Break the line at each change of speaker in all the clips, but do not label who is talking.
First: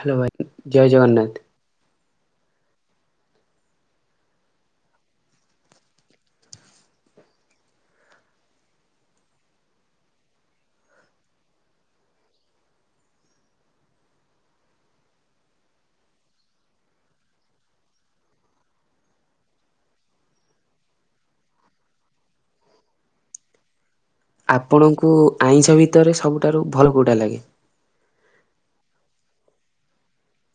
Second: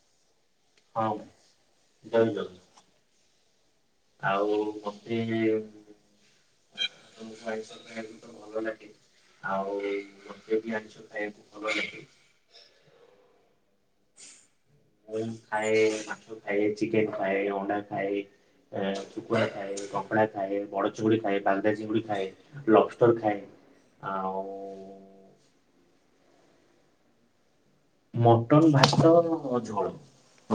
Hello ଭାଇ ଜୟ
ହଁ
ଜଗନ୍ନାଥ।
ଜୟ [unintelligible] ଆଉ ମତେ [unintelligible] ଆଉ ମୋତେ ବି ଆଇଁଷ ଖାଇବାକୁ ଭଲ ଲାଗେ। ମୁଁ ଖାଏ ମାଛ ଖାଏ ଚିକେନ ଖାଏ ଅଣ୍ଡା ଖାଏ। ଶୁଖୁଆ ଖାଏ କଙ୍କଡ଼ା ଖାଏ ବଡ ଚୁଙ୍ଗୁଡ଼ି ଖାଏ ବାଗଦା ଚିଙ୍ଗୁଡ଼ି ଖାଏ। ଲବକ୍ଷ୍ଟର ଖାଏ। ଆଉ
ଆପଣଙ୍କୁ ଆଇଁଷ ଭିତରେ ସବୁଠାରୁ ଭଲ କୋଉଟା ଲାଗେ?
ମଟନ ଭାତ ଝୋଳ।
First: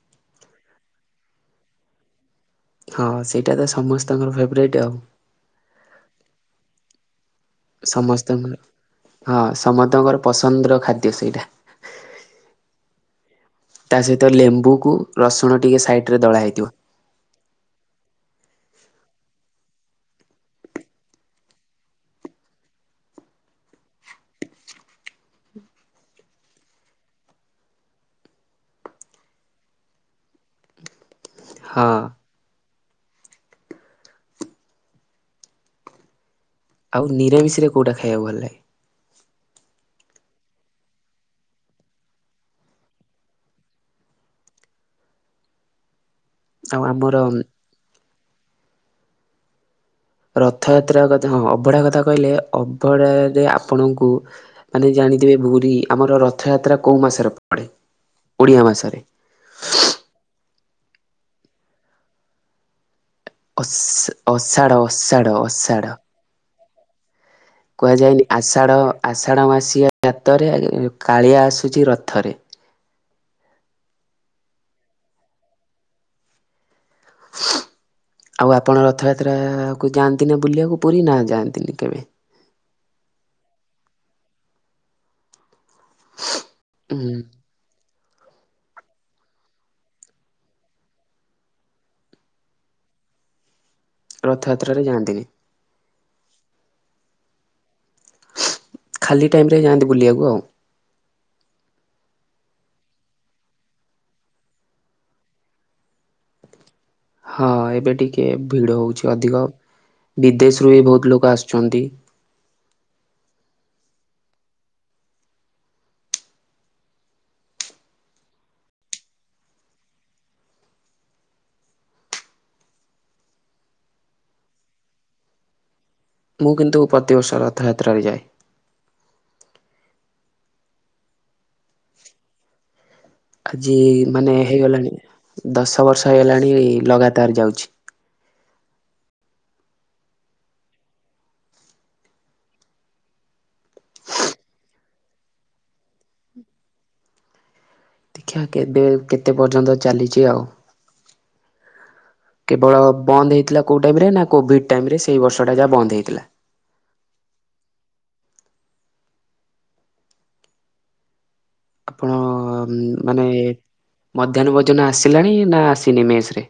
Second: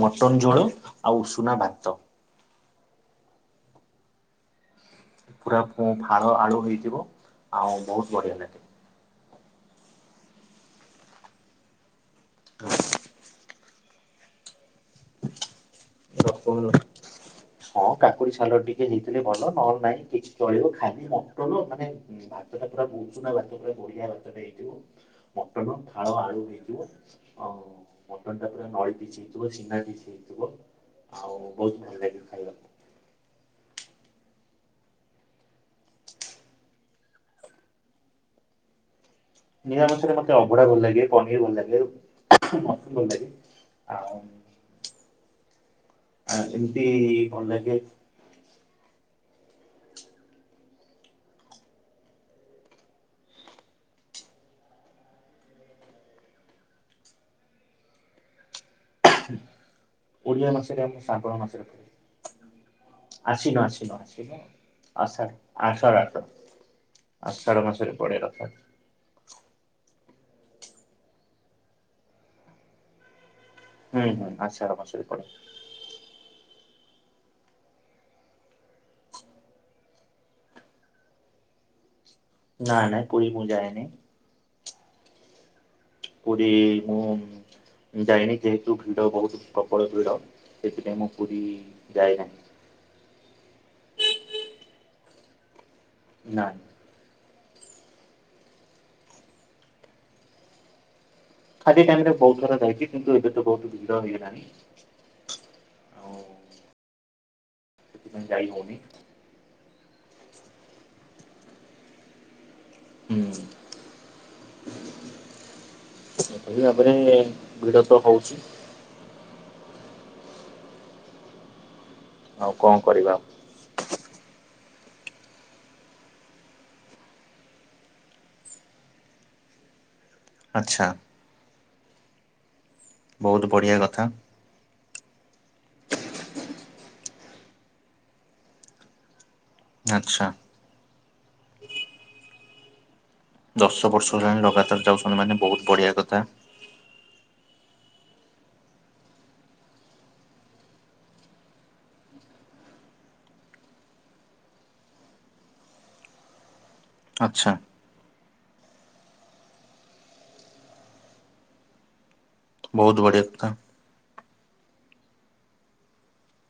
ମଟନ ଝୋଳ ଆଉ ଉଷୁନା ଭାତ।
ହଁ ସେଇଟା ତ ସମସ୍ତଙ୍କର ଫେବ୍ରାଇଟ୍ ଆଉ।
ପୁରା ଫୋ-ଫାଳ ଆଳୁ ହେଇଥିବ ଆଉ ବହୁତ ବଢିଆ
ସମସ୍ତଙ୍କର ହଁ ସମତଙ୍କର ପସନ୍ଦର ଖାଦ୍ୟ ସେଇଟା।
[unintelligible]
ତା ସହିତ ଲେମ୍ବୁକୁୁ ରସୁଣ ଟିକେ ସାଇଟ୍
[inaudible] ହଁ କାକୁଡି ସାଲଡ଼ ଟିକେ ହେଇଥିଲେ ଭଲ ନହଲେ ନାଇଁ କିଛି ଚଳିବ ଖାଲି ମଟନ ମାନେ ଭାତ ଟା ପୁରା ଗୁଚୁନା ଭାତ ପୁରା ବଢିଆ ଭାତଟେ ହେଇଥିବ ମଟନ ଫାଳ ଆଳୁ ହେଇଥିବ ଆଉ ମଟନ ଟା ପୁରା ନଳିପିସ୍ ହେଇଥିବ ସିନା ପିସ୍ ହେଇଥିବ ଆଉ ବହୁତ
ହଁ।
ଭଲ ଲାଗିବ ଖାଇବାକୁ।
ଆଉ ନିରରାମିଶରେ କୋଉଟା ଖାଇବାକୁ ଭଲ ଲାଗେ?
ନିରାମିସରେ ମତେ ଅଭଡା ଭଲ ଲାଗେ, ପନିର ଭଲ ଲାଗେ, ମସୃମ୍ ଭଲ ଲାଗେ। ଆଉ ଆ
ଆଉ
ଯେମିତି
ଆମର
ଭଲ୍ ଲାଗେ
ରଥଯାତ୍ରା କଥା ହଁ ଅଭଡା କଥା କହିଲେ ଅଭଡାରେ ଆପଣଙ୍କୁ ମାନେ ଜାଣିଥିବେ ଭୁରୀ ଆମର ରଥଯାତ୍ରା କୋଉ ମାସେରେ ପଡେ ଓଡିଆ ମାସରେ?
ଓଡ଼ିଆ ମାସରେ ଆମ ଶ୍ରାବଣ ମାସରେ ପଡେ। ଆଶ୍ୱିନ ଆଶ୍ୱିନ
ଅଷା
ଆଶ୍ୱିନ,
ଅଷାଢ଼ ଅଷାଢ଼
ଆଷାଢ଼
ଅଷାଢ଼
ଆଷାଢ଼ ଆଷାଢ଼। ଆଷାଢ଼ ମାସରେ ପଡେ
କୁହାଯାଏନି
ରଥଯାତ୍ରା।
ଆଷାଢ଼ ଆଷାଢ଼ ମାସିଆ ଯା-ତରେ କାଳିଆ ଆସୁଚି ରଥରେ।
ହୁଁ ହୁଁ ଆଷାଢ଼ ମାସରେ ପଡେ।
ଆଉ ଆପଣ ରଥଯାତ୍ରା କୁ ଯାଆନ୍ତି ନା ବୁଲିଆକୁ ପୁରୀ ନା ଯାଆନ୍ତିନି କେବେ?
ନା ନାଁଏ ପୁୁରୀ ମୁଁ ଯାଏନି। ପୁରୀ ମୁଁ
ହୁଁ
ଯାଇ ନି ଯେହେତୁ ଭିଡ ବହୁତ୍ ପ୍ରବଳ ଭିଡ ସେଥିପାଇଁ ମୁଁ ପୁରୀ ଯାଏନାହିଁ।
ରଥଯାତ୍ରାରେ ଯାଆନ୍ତିନି।
ନାଁ।
ଖାଲି ଟାଇମ୍ ରେ ଯାଆନ୍ତି ବୁଲିଆକୁ ଆଉ।
ଖାଲି ଟାଇମ୍ ରେ ବହୁତ ଥର ଯାଇଚି କିନ୍ତୁ ଏବେ ତ ବହୁତୁ ଭିଡ ହେଇଗଲାଣି। ଆଉ
ହଁ ଏବେ
ସେଥିପାଇଁ
ଟିକେ
ଯାଇ ହଉନି
ଭିଡ଼ ହଉଚି ଅଧିକ ବିଦେଶରୁୁ ବି ବହୁତ ଲୋକ ଆସୁଚନ୍ତି।
ହୁଁ। ସେହିପରି ଭାବରେ ଭିଡ ତ ହଉଚି। ଆଉ କଣ କରିବା ଆଉ।
ମୁଁ କିନ୍ତୁ ପ୍ରତିବର୍ଷ ରଥଯାତ୍ରାରେ ଯାଏ।
ଆଚ୍ଛା। ବହୁତ
ଆଜି
ବଢ଼ିଆ କଥା
ମାନେ ହେଇଗଲାଣି ଦଶ ବର୍ଷ ହେଇଗଲାଣି ଲଗାତାର ଯାଉଛି।
ଆଚ୍ଛା। ଦଶ ବର୍ଷ ହେଲାଣି ଲଗାତାର ଯାଉଛନ୍ତି ମାନେ ବହୁତ୍ ବଢିଆ କଥା।
ଦେଖିଆ କେବେ କେତେ ପର୍ଯ୍ୟନ୍ତ ଚାଲିଚି ଆଉ। କେବଳ ବନ୍ଦୁ ହେଇଥିଲା କୋଉ ଟାଇମରେ ନା କୋଭିଡ୍ ଟାଇମ୍ ରେ ସେଇ ବର୍ଷଟା ଯାହା ବନ୍ଦ ହେଇଥିଲା।
ଆଚ୍ଛା। ବହୁତ
ଆପଣ-ଅ
ବଢ଼ିଆ
ମାନେ
କଥା।
ମଧ୍ୟାହ୍ନ ଭୋଜନ ଆସିଲାଣି ନା ଆସିନି ମେସ୍ ରେ?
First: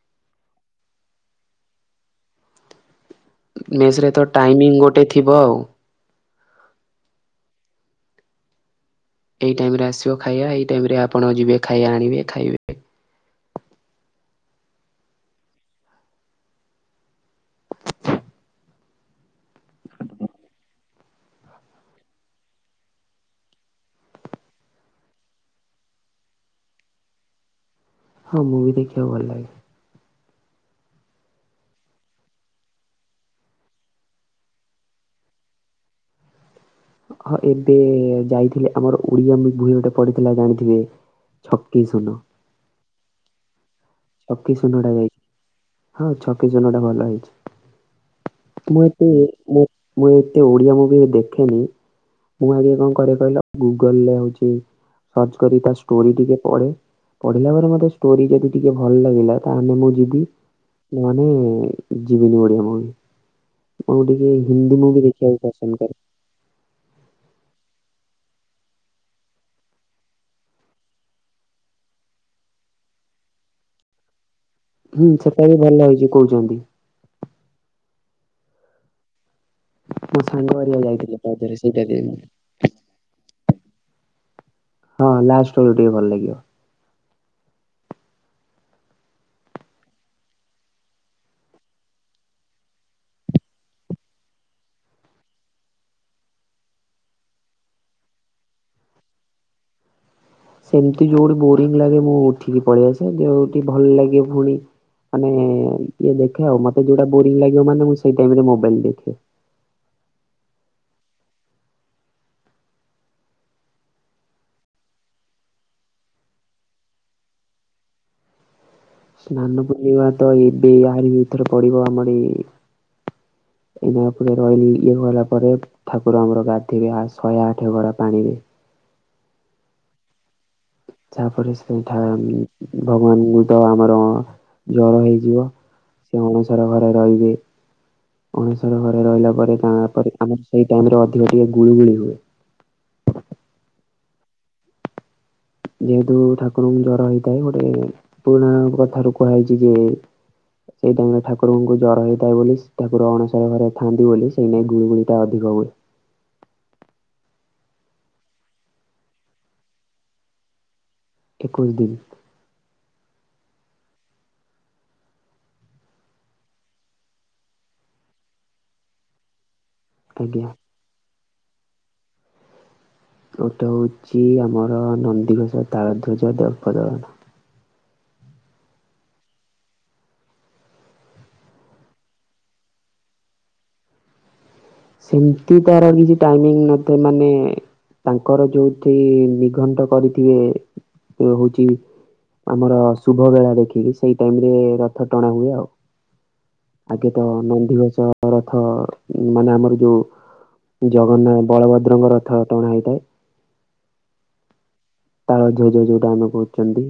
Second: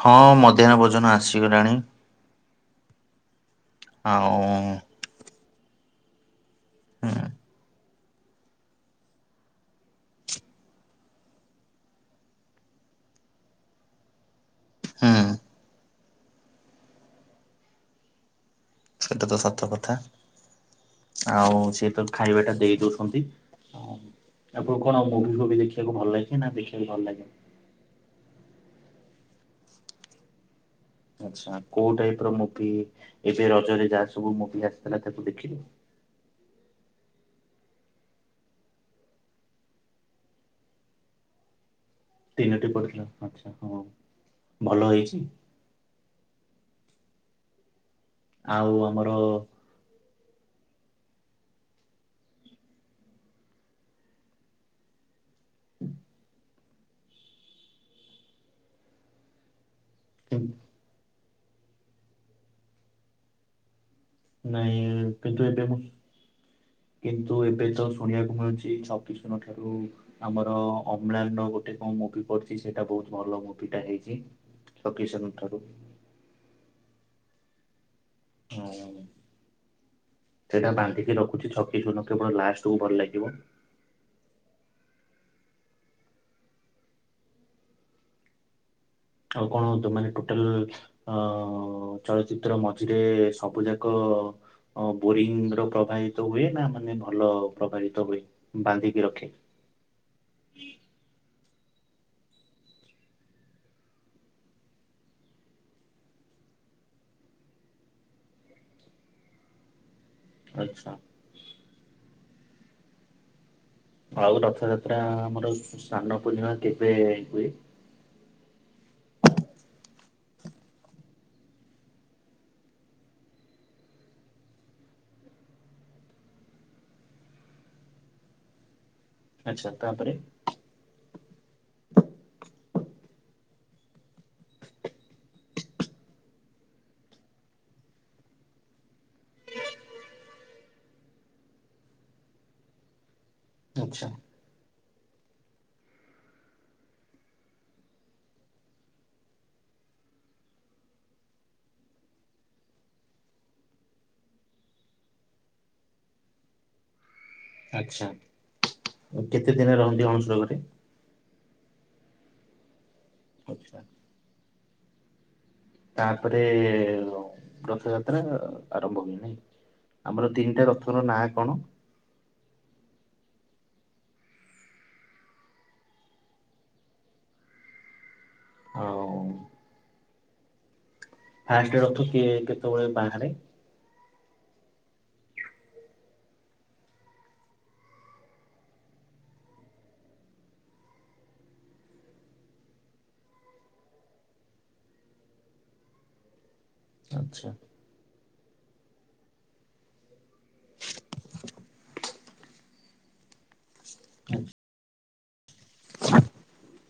ହଁ, ମଧ୍ୟାହ୍ନ ଭୋଜନ ଆସିଗଲାଣି।
ମେସ୍ ରେ ତ
ଆଉ
ଟାଇମିଂ ଗୋଟେ ଥିବ ଆଉ। ଏଇ ଟାଇମ୍ ରେ ଆସିବ ଖାଇଆ। ଏଇ ଟାଇମ୍ ରେ ଆପଣ ଯିବେ ଖାଇଆ ଆଣିବେ, ଖାଇବେ।
ହୁଁ।
[unintelligible]
ଏଟା ତ ସତ କଥା। ଆଉଁ ସିଏ ତ ଖାଇବାଟା ଦେଇ ଦଉଛନ୍ତି। ହଁ, ଆପଣ କଣ ଆଉ ମୁଭି ଫୁଭି ଦେଖିଆକୁ ଭଲ ଲାଗେ ନା, ଦେଖିବା ଭଲ ଲାଗେ?
ହଁ, ମୁଭି ଦେଖିଆକୁ ଭଲ ଲାଗେ।
ଆଛା, କୋଉ ଟାଇପ୍ ର ମୁଭି ଏବେ ରଜରେ ଯାହା ସବୁ ମୁଭି ଆସିଥିଲା ତାକୁ ଦେଖିଲୁ?
ହଁ, ଏବେ ଯାଇଥିଲେ ଆମର ଉଡିଆ ମୁଭି ଗୋଟେ ପଢିଥିଲା ଜାଣିଥିବେ? ଛକି ଶୂନ!
ତିନୋଟି ପଡିଥିଲା। ଆଛା, ହଁ!
ଛକି ଶୂନ
ଭଲ
ଟା ଯାଇ,
ହେଇଛି
ହଁ, ଛକି ଶୂନ ଟା ଭଲ ହେଇଛି।
ଆଉ
ମୁଁ
ଆମର
ଏତେ, ମୁଁ-ମୁଁ ଏତେ ଓଡିଆ ମୁଭି ଦେଖେନି। ମୁଁ ଆଗେ କଣ କରେ କହିଲ? ଗୁଗଲ୍ ରେ ହଉଛି ସର୍ଚ୍ଚ କରି ତା ଷ୍ଟୋରି ଟିକେ ପଢେ। ପଢିଲା ପରେ ମୋତେ ଷ୍ଟୋରି ଯଦି ଟିକେ ଭଲ ଲାଗିଲା, ତାହେନେ ମୁଁ ଯିବି। ମାନେ-ଏ ଯିବିନି ଓଡିଆ ମୁଭି। ମୁଁ ଟିକେ ହିନ୍ଦୀ ମୁଭି
ନାଇଁ
ଦେଖିଆକୁ
କିନ୍ତୁ ଏବେ ମୁଁ
ପସନ୍ଦ କରେ।
କିନ୍ତୁ, ଏବେ ତ ଶୁଣିଆକୁ ମିଳୁଛି, ଛକି ଶୂନ ଠାରୁ ଆମର ଅମ୍ଲାନର ଗୋଟେ କଣ ମୁଭି ପଡିଚି, ସେଇଟା ବହୁତ ଭଲ ମୁଭିଟା ହେଇଚି।
ହୁଁ, ସେଟା ବି ଭଲ ହେଇଚି କହୁଚନ୍ତି।
ହୁଁ-ଉଁ।
ମୋ ସାଙ୍ଗ
ସେଟା
ହେରିକା
ବାନ୍ଧିକି
ଯାଇଥିଲେ ତା
ରଖୁଛି
ଦେହରେ
ଛକି
ସେଇଟା ବି
ଶୂନ କେବଳ ଲାଷ୍ଟକୁୁ ଭଲ ଲାଗିବ!
ହଁ, ଲାଷ୍ଟବେଳୁ ଟିକେ ଭଲ ଲାଗିବ।
ଆଉ କଣ ତମ ମାନେ ଟୋଟାଲ୍ ଅ-ଅଁ ଚଳଚିତ୍ର ମଝିରେ ସବୁ ଯାକ-ଅ ଅ ବୋରିଂ ର ପ୍ରବାହିତ ହୁଏ, ନା ମାନେ ଭଲ ପ୍ରବାହିତ ହୁଏ, ବାନ୍ଧିକି ରଖେ?
ସେମିତି ଯୋଉଠି ବୋରିଙ୍ଗ୍ ଲାଗେ ମୁଁ ଉଠିକି ପଳେଇଆସେ। ଯୋଉଠି ଭଲ ଲାଗେ ଫୁଣି ମାନେ-ଏଁ ଇଏ ଦେଖେ ଆଉ। ମତେ ଯୋଉଟା ବୋରିଂ ଲାଗିବ ମାନେ ମୁଁ ସେଇ ଟାଇମ୍ ରେ ମୋବାଇଲ୍ ଦେଖେ।
ଆଛା! ଆଉ ରଥଯାତ୍ରା ଆମର ସ୍ନାନ ପୂର୍ଣିମା କେବେ ହୁଏ?
ସ୍ନାନ ପୁର୍ଣିମା ତ ଏବେ ଆହାରି ଭିତରେ ପଡିବ, ଆମର ଏ [unintelligible] ଇଏ ହଇଲା ପରେ ଠାକୁର ଆମର ଗାଧେଇବେ, ଆ ଶହେ ଆଠେ ଗରା ପାଣିିରେ।
ଆଛା ତା'ପରେ?
ଯାହାପରେ ସେଇଠା ଭଗବାନଙ୍କୁ ତ ଆମରଁ ଜ୍ର ହେଇଯିବ। ସେ ଅଣସର ଘରେ ରହିବେ। ଅଣସର ଘରେ ରହିଲା ପରେ ତାଁ 'ପରେ ଆମର ସେଇ ଟାଇମ୍ ରେ ଅଧିକ ଟିକେ ଗୁଳୁ ଗୁଳି ହୁଏ।
ଆଛା!
ଯେହେତୁ ଠାକୁରଙ୍କୁ ଜ୍ୱର ହେଇଥାଏ ଗୋଟେ ପୁରୁଣା କଥା ରୁ କୁହାଇଛି ଯେ ସେଇ ଟାଇମ୍ ରେ ଠାକୁରଙ୍କୁ ଜ୍ୱର ହେଇଥାଏ ବୋଲି, ଠାକୁର ଅଣସର ଘରେ ଥାଆନ୍ତି ବୋଲି ସେ ନେଇ ଗୁଳୁଗୁଳିଟା ଅଧିକ ହୁଏ।
ଆଛା, କେତେ ଦିନି ରହନ୍ତି ଅଣସର ଘରେ?
ଏକୋଇଶ ଦିନ୍।
ଆଚ୍ଛା। ତାପରେ ରଥଯାତ୍ରା ଆରମ୍ଭ ହୁଏ ନାଇଁ? ଆମର
ଆଜ୍ଞା।
ତିନିଟା ରଥ ର ନାଁ କଣ?
ଗୋଟେ ହେଉଛି ଆମର ନନ୍ଦିଘୋଷ, ତାଳଧ୍ୱଜ, ଦେବଦଳନ।
ହଉ। ଫାଷ୍ଟ ରଥ କିଏ କେତେବେଳେ ବାହାରେ?
ସେମିତି ତାର କିଛି ଟାଇମିଂ ନ ଥାଏ ମାନେ ତାଙ୍କର ଯୋଉଠି ନିଘଣ୍ଟ କରିଥିବେ ହଉଛି ଆମର ଶୁଭ ବେଳା ଦେଖିକି ସେଇ ଟାଇମ ରେ ରଥ ଟଣା ହୁଏ ଆଉ। ଆଗେ ତ
ଆଚ୍ଛା।
ନନ୍ଦିଘୋଷ ରଥ ମାନେ ଆମର ଯୋଉ ଜଗନ୍ନାଥ ବଳଭଦ୍ରଙ୍କ ରଥ ଟଣା ହେଇଥାଏ।
ଆଚ୍ଛା।
ତାଳଧ୍ଵଜ ଯୋଉଟା ଆମେ କହୁଛନ୍ତି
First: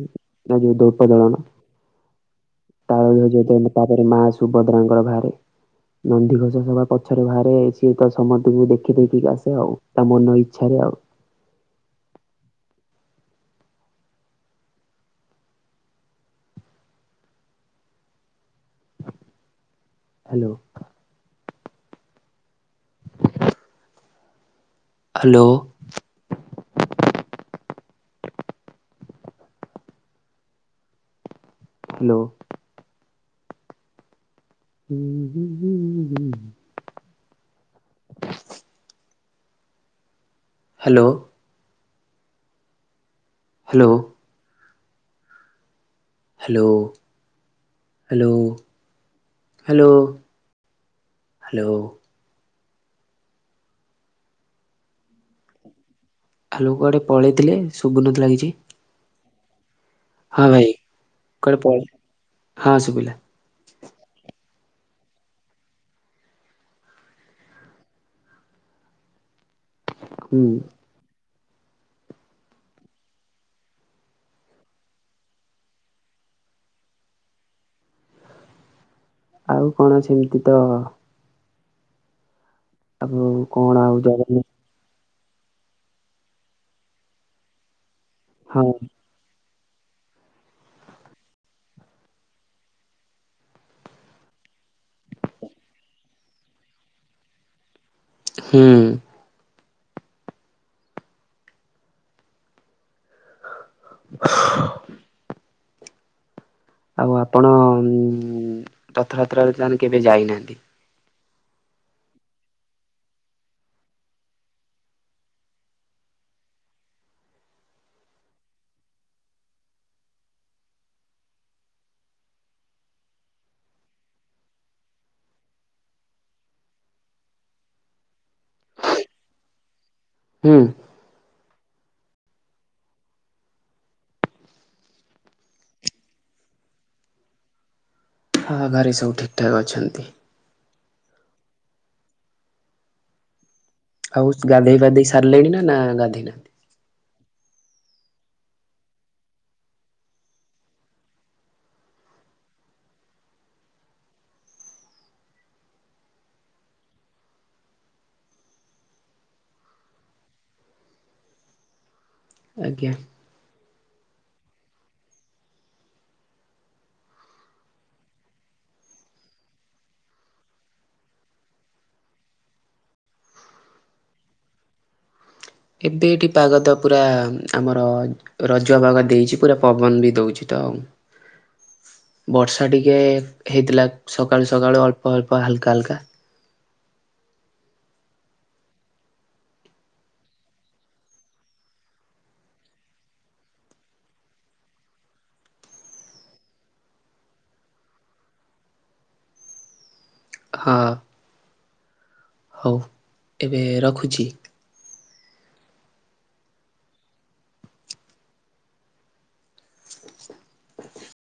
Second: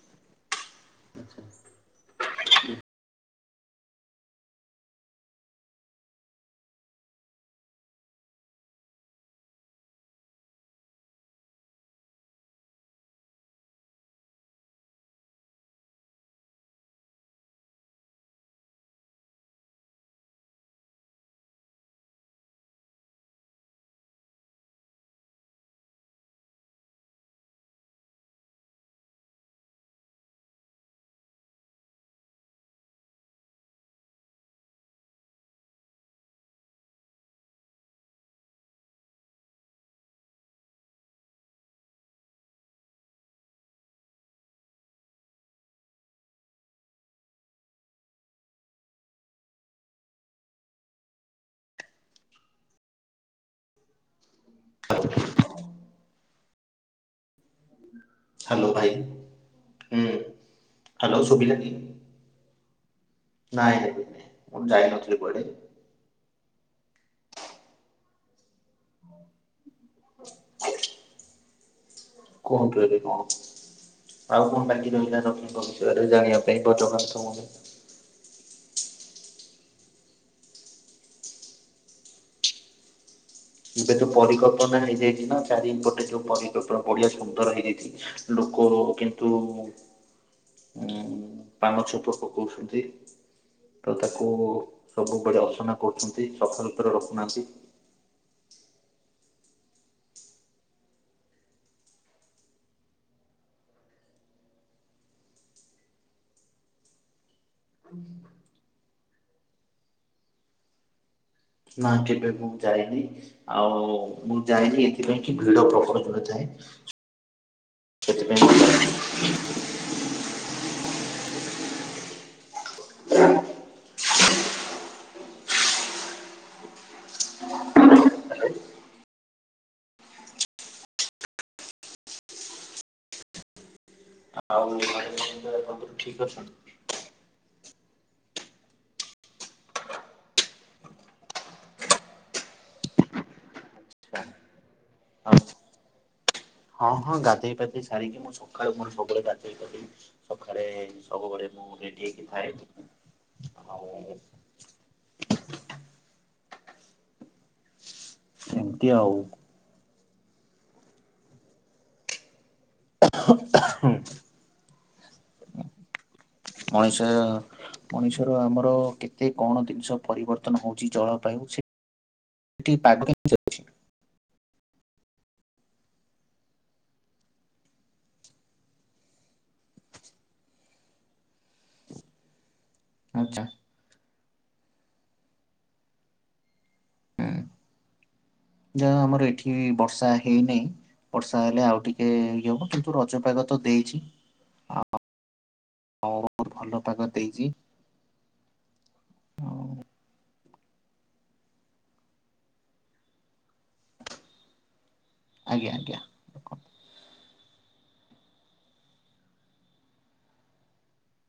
ନା ଯୋଉ ଦର୍ପଦଳନ। ତାଳଧ୍ଵଜ ତାପରେ ମା ସୁଭଦ୍ରାଙ୍କର ବାହାରେ। ନନ୍ଦିଘୋଷ ସବା ପଛରେ ବାହାରେ ସିଏ ତ ସମସ୍ତଙ୍କୁ ଦେଖି ଦେଖିକି ଆସେ ଆଉ ତା ମନ ଇଚ୍ଛାରେ ଆଉ। ହ୍ୟାଲୋ? ହ୍ୟାଲୋ? ହ୍ୟାଲୋ? ହୁଁ ହୁଁ ହୁଁ ହୁଁ ହୁଁ ହୁଁ hello? Hello? Hello hello hello? Hello?
[inaudible]
Hello କୁଆଡ଼େ ପଳେଇଥିଲେ ଶୁଭୁନଥିଲା କିଛି।
ହ୍ୟାଲୋ ଭାଇ ହୁଁ
ହଁ ଭାଇ
ହାଲୋ ଶୁଭିଲା
କୁଆଡେ
କି?
ପଳେଇ ହଁ ଶୁଭିଲା।
ନାଇଁ [unintelligible] ମୁଁ ଯାଇନଥିଲି କୁଆଡେ। [inaudible]
ହୁଁ।
କୁହନ୍ତୁ ଏବେ କଣ? ଆଉ କଣ ବାକି ରହିଲା ଲକ୍ଷ୍ମୀଙ୍କ ବିଷୟରେ ଜାଣିବା ପାଇଁ? [unintelligible]
ଆଉ କଣ ଅଛି ଏମିତି ତ [unintelligible]
ଏବେ ଯୋଉ
ଜଗନ୍ନାଥ
ପରିକଳ୍ପନା ହେଇଯାଇଛି ନା ଚାରି ପଟେ ଯୋଉ ପରିକଳ୍ପନା ବଢିଆ ସୁନ୍ଦର ହେଇଯାଇଛି।
ହଁ।
ଲୋକ କିନ୍ତୁ ଉ ପାନ ଛେପ ପକାଉଛନ୍ତି। ତ ତାକୁ ସବୁବେଳେ ଅସନା କରୁଛନ୍ତି ସଫାସୁତୁରା ରଖୁନାହାନ୍ତି।
ହୁଁ। [inaudible] ଆଉ ଆପଣ ଉ ରଥଯାତ୍ରାରେ ତାମାନେ କେବେ ଯାଇନାହାନ୍ତି।
ନାଇଁ କେବେ ମୁଁ ଯାଇନି। ଆଉ ମୁଁ ଯାଏନି ଏଥିପାଇଁ କି ଭିଡ ପ୍ରବଳ ଜୋରେ ଥାଏ। ସେଥିପାଇଁ। [unintelligible] [inaudible]
ହୁଁ।
ଆଉ ଘରେ ସମସ୍ତେ ଠିକ୍ ଅଛନ୍ତି?
ହଁ ଘରେ ସବୁ ଠିକ୍ ଠାକ୍ ଅଛନ୍ତି। ଆଉ ଗାଧୋଇ ଫାଧେଇ ସାରିଲେଣି ନାଁ ଗାଧୋଇ ନାହାନ୍ତି?
ହଁ ହଁ ଗାଧେଇ ପାଧେଇ ସାରିକି ମୁଁ ସଖାଳୁ ମୋର ସବୁବେଳେ ଗାଧୋଇ ପଡେ। ସକାଳେ ସବୁବେଳେ ମୁଁ ରେଡି ହେଇକି ଥାଏ ଆଉ ଏମିତି ଆଉ।
ଆଜ୍ଞା।
ମଣିଷ ମଣିଷର ଆମର କେତେ କଣ ଜିନିଷ ପରିବର୍ତ୍ତନ ହଉଛି ଜଳବାୟୁ ସେ ଟି ପାଗ [inaudible]
ଏବେ ଏଠି ପାଗ ତ ପୁରା ଆମର ରଜ ପାଗ ଦେଇଚି ପୁରା ପବନ ବି ଦଉଚି ତ ଆଉ। ବର୍ଷା ଟିକେ
ଆଚ୍ଛା
ହେଇଥିଲା ସକାଳୁ ସକାଳୁ ଅଳ୍ପ ଅଳ୍ପ ହାଲକା ହାଲକା।
ହୁଁ। ଯାହା ହଉ ଆମର ଏଠି ବର୍ଷା ହେଇ ନାଇଁ। ବର୍ଷା ହେଲେ ଆଉ ଟିକେ ଇଏ ହବ କିନ୍ତୁ ରଜ ପାଗ ତ ଦେଇଚି। [unintelligible] ବୋହୁତ ଭଲ ପାଗ ଦେଇଚି।
ହଁ। ହଉ ଏବେ ରଖୁଛି।
ଆଜ୍ଞା ଆଜ୍ଞା ରଖନ୍ତୁ।